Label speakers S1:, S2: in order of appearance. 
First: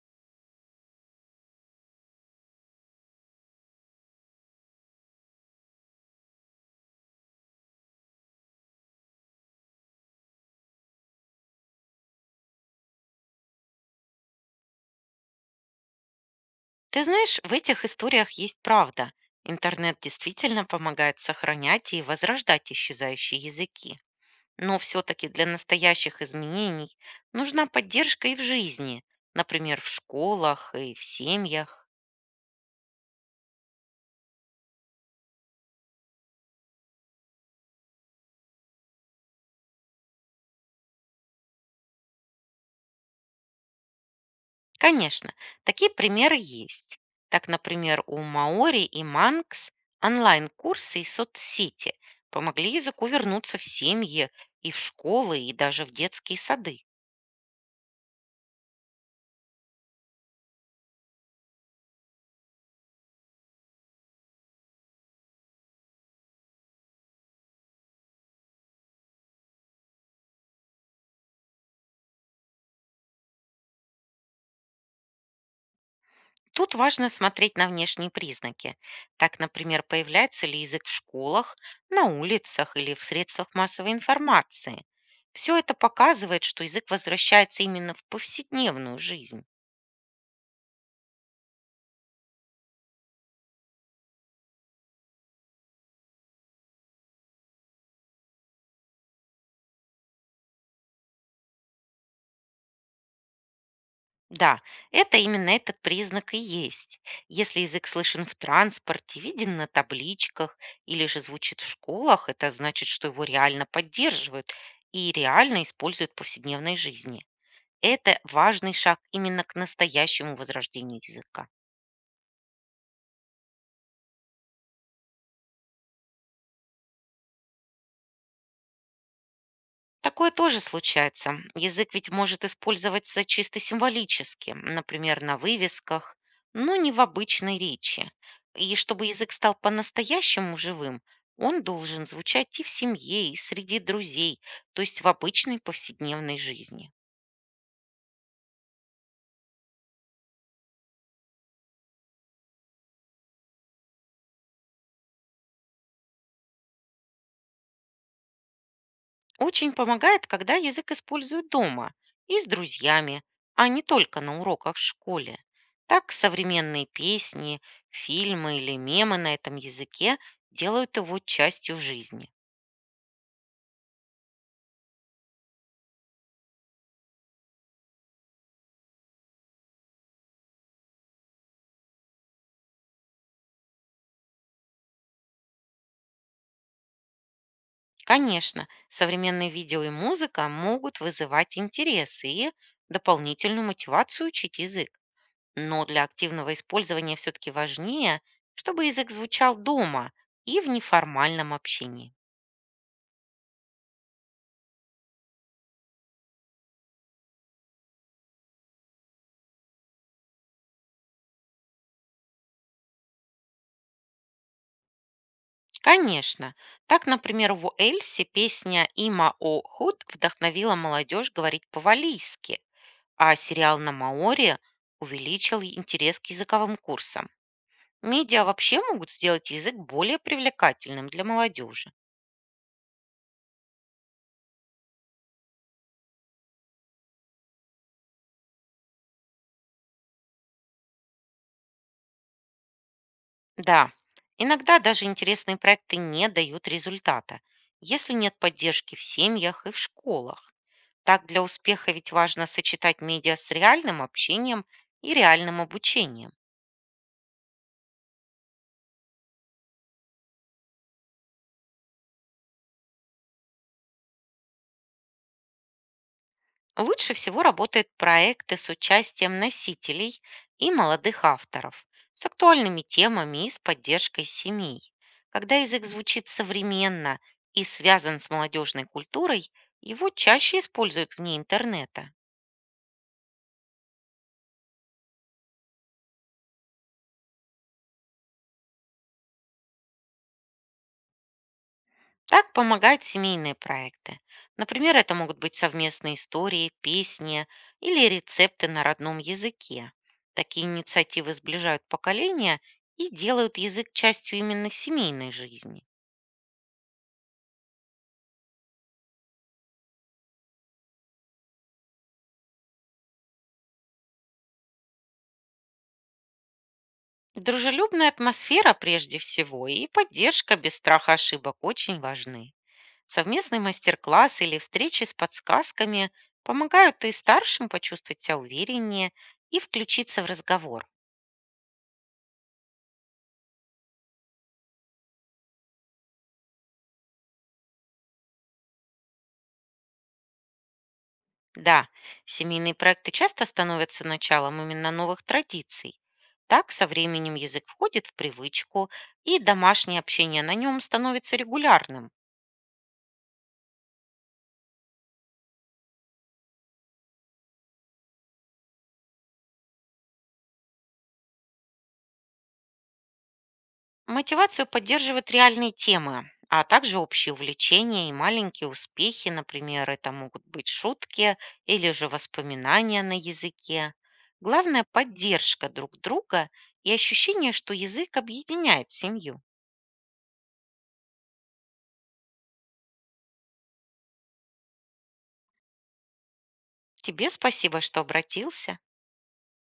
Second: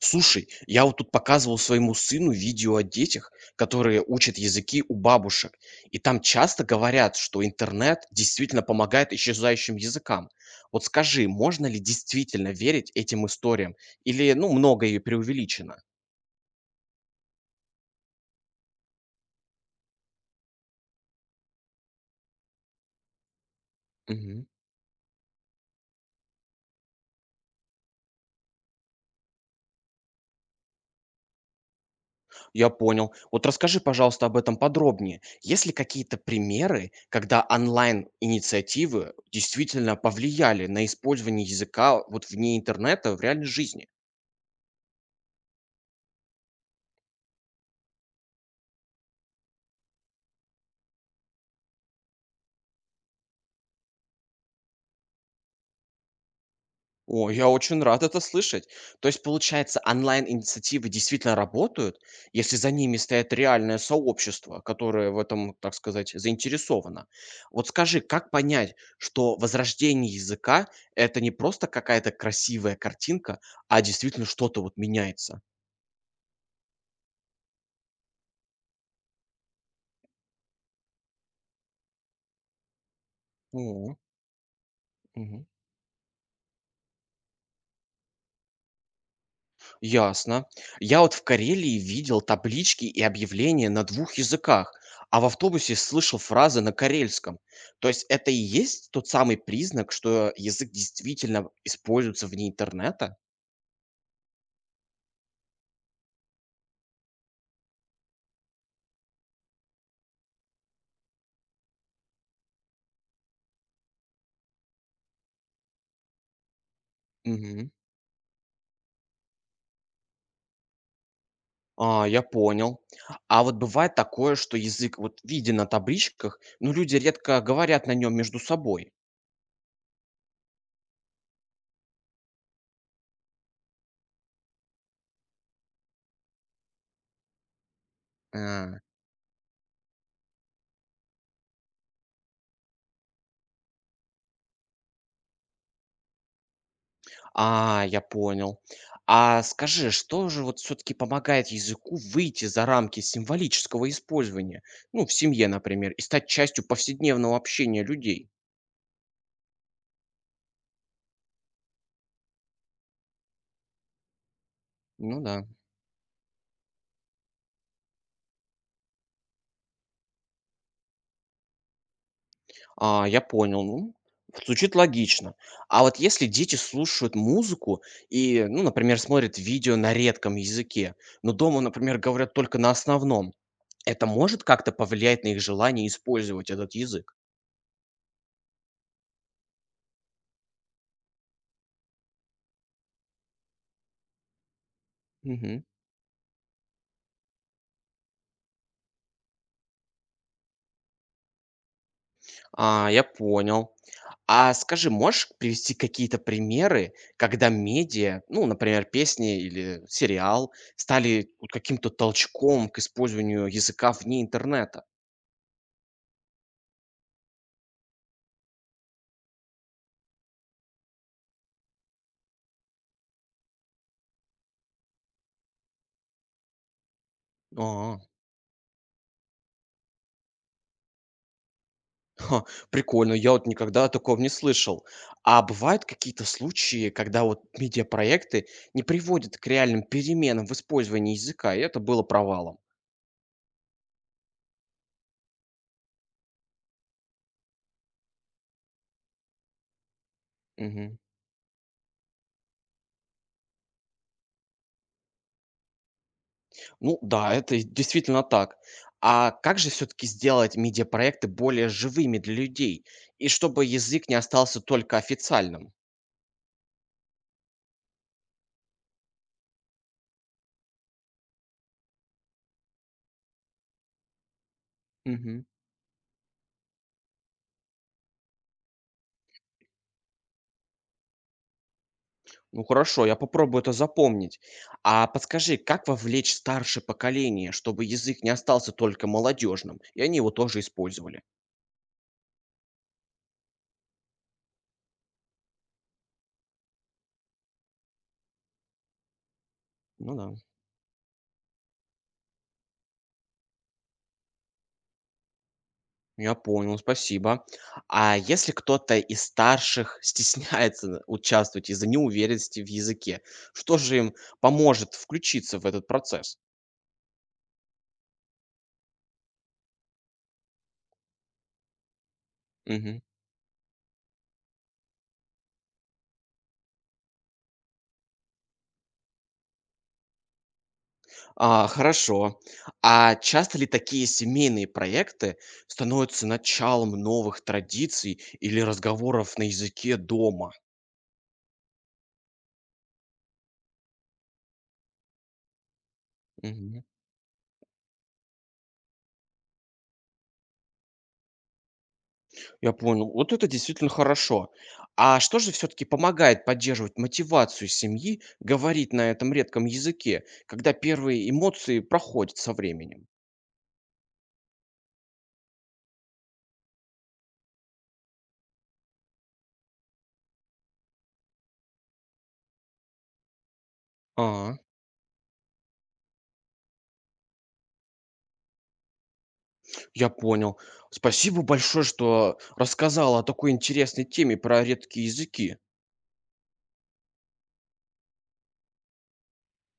S1: Слушай, я вот тут показывал своему сыну видео о детях, которые учат языки у бабушек. И там часто говорят, что интернет действительно помогает исчезающим языкам. Вот скажи, можно ли действительно верить этим историям? Или, ну, многое преувеличено?
S2: Ты знаешь, в этих историях есть правда. Интернет действительно помогает сохранять и возрождать исчезающие языки.
S1: Мгм.
S2: Но все-таки для настоящих изменений нужна поддержка и в жизни, например, в школах и в семьях.
S1: Я понял. Вот расскажи, пожалуйста, об этом подробнее. Есть ли какие-то примеры, когда онлайн-инициативы действительно повлияли на использование языка вот вне интернета в реальной жизни?
S2: Конечно, такие примеры есть. Так, например, у Маори и Манкс онлайн-курсы и соцсети помогли языку вернуться в семьи и в школы, и даже в детские сады.
S1: О, я очень рад это слышать. То есть, получается, онлайн-инициативы действительно работают, если за ними стоит реальное сообщество, которое в этом, так сказать, заинтересовано. Вот скажи, как понять, что возрождение языка– это не просто какая-то красивая картинка, а действительно что-то вот меняется?
S2: Тут важно смотреть на внешние признаки. Так, например, появляется ли язык в школах, на улицах или в средствах массовой
S1: О,
S2: информации.
S1: мгм.
S2: Все это показывает, что язык возвращается именно в повседневную жизнь.
S1: Ясно. Я вот в Карелии видел таблички и объявления на двух языках, а в автобусе слышал фразы на карельском. То есть это и есть тот самый признак, что язык действительно используется вне интернета?
S2: Да, это именно этот признак и есть. Если язык слышен в транспорте, виден на табличках или же звучит в школах, это значит, что его реально поддерживают и реально используют в повседневной жизни.
S1: Мгм.
S2: Это важный шаг именно к настоящему возрождению языка.
S1: А, я понял. А вот бывает такое, что язык вот виден на табличках, но люди редко говорят на нем между собой.
S2: Такое тоже случается. Язык ведь может использоваться чисто символически, например, на вывесках, но не в обычной речи. И
S1: А.
S2: чтобы язык стал по-настоящему живым, он должен звучать и в семье, и среди друзей, то есть в обычной повседневной жизни.
S1: А, я понял. А скажи, что же вот все-таки помогает языку выйти за рамки символического использования? Ну, в семье, например, и стать частью повседневного общения людей.
S2: Очень помогает, когда язык используют дома и с друзьями, а не только на уроках в
S1: Ну
S2: школе.
S1: да.
S2: Так современные песни, фильмы или мемы на этом языке делают его частью жизни.
S1: А, я понял. Ну, звучит логично. А вот если дети слушают музыку и, ну, например, смотрят видео на редком языке, но дома, например, говорят только на основном, это может как-то повлиять на их желание использовать этот язык?
S2: Конечно, современные видео и музыка могут вызывать интерес и дополнительную мотивацию учить язык.
S1: Мгм.
S2: Но для активного использования все-таки важнее, чтобы язык звучал дома и в неформальном общении.
S1: А, я понял. А скажи, можешь привести какие-то примеры, когда медиа, ну, например, песни или сериал, стали вот каким-то толчком к использованию языка вне интернета?
S2: Конечно. Так, например, в Уэльсе песня «Има о худ» вдохновила молодежь говорить по-валийски, а сериал на Маоре увеличил интерес к языковым курсам.
S1: А,
S2: Медиа вообще могут сделать язык более привлекательным для молодежи.
S1: ха, прикольно, я вот никогда о таком не слышал. А бывают какие-то случаи, когда вот медиапроекты не приводят к реальным переменам в использовании языка, и это было провалом?
S2: Да, иногда даже интересные проекты не дают результата, если нет поддержки в семьях и в школах. Так для успеха ведь важно сочетать медиа с реальным общением и реальным обучением.
S1: Ну да, это действительно так. А как же все-таки сделать медиапроекты более живыми для людей? И чтобы язык не остался только официальным?
S2: Лучше всего работают проекты с участием носителей и молодых авторов, с актуальными темами и с поддержкой семей.
S1: Мгм.
S2: Когда язык звучит современно и связан с молодежной культурой, его чаще используют вне интернета.
S1: Ну хорошо, я попробую это запомнить. А подскажи, как вовлечь старшее поколение, чтобы язык не остался только молодежным, и они его тоже использовали?
S2: Так помогают семейные проекты. Например, это могут быть совместные истории, песни или рецепты на родном языке.
S1: Ну да,
S2: Такие инициативы сближают поколения и делают язык частью именно семейной жизни.
S1: я понял, спасибо. А если кто-то из старших стесняется участвовать из-за неуверенности в языке, что же им поможет включиться в этот процесс?
S2: Дружелюбная атмосфера прежде всего и поддержка без страха ошибок очень важны.
S1: Мгм.
S2: Совместный мастер-класс или встречи с подсказками помогают и старшим почувствовать себя увереннее и включиться в разговор.
S1: А, хорошо. А часто ли такие семейные проекты становятся началом новых традиций или разговоров на языке дома?
S2: Да, семейные проекты часто становятся началом именно новых традиций. Так
S1: Мгм.
S2: со временем язык входит в привычку, и домашнее общение на нем становится регулярным.
S1: Я понял. Вот это действительно хорошо. А что же все-таки помогает поддерживать мотивацию семьи говорить на этом редком языке, когда первые эмоции проходят со временем?
S2: Мотивацию поддерживают реальные темы, а также общие увлечения и маленькие успехи. Например, это могут быть шутки или же воспоминания на языке.
S1: А,
S2: Главное– поддержка друг друга и ощущение, что язык объединяет семью.
S1: я понял. Спасибо большое, что рассказала о такой интересной теме про редкие языки.
S2: Тебе спасибо, что обратился.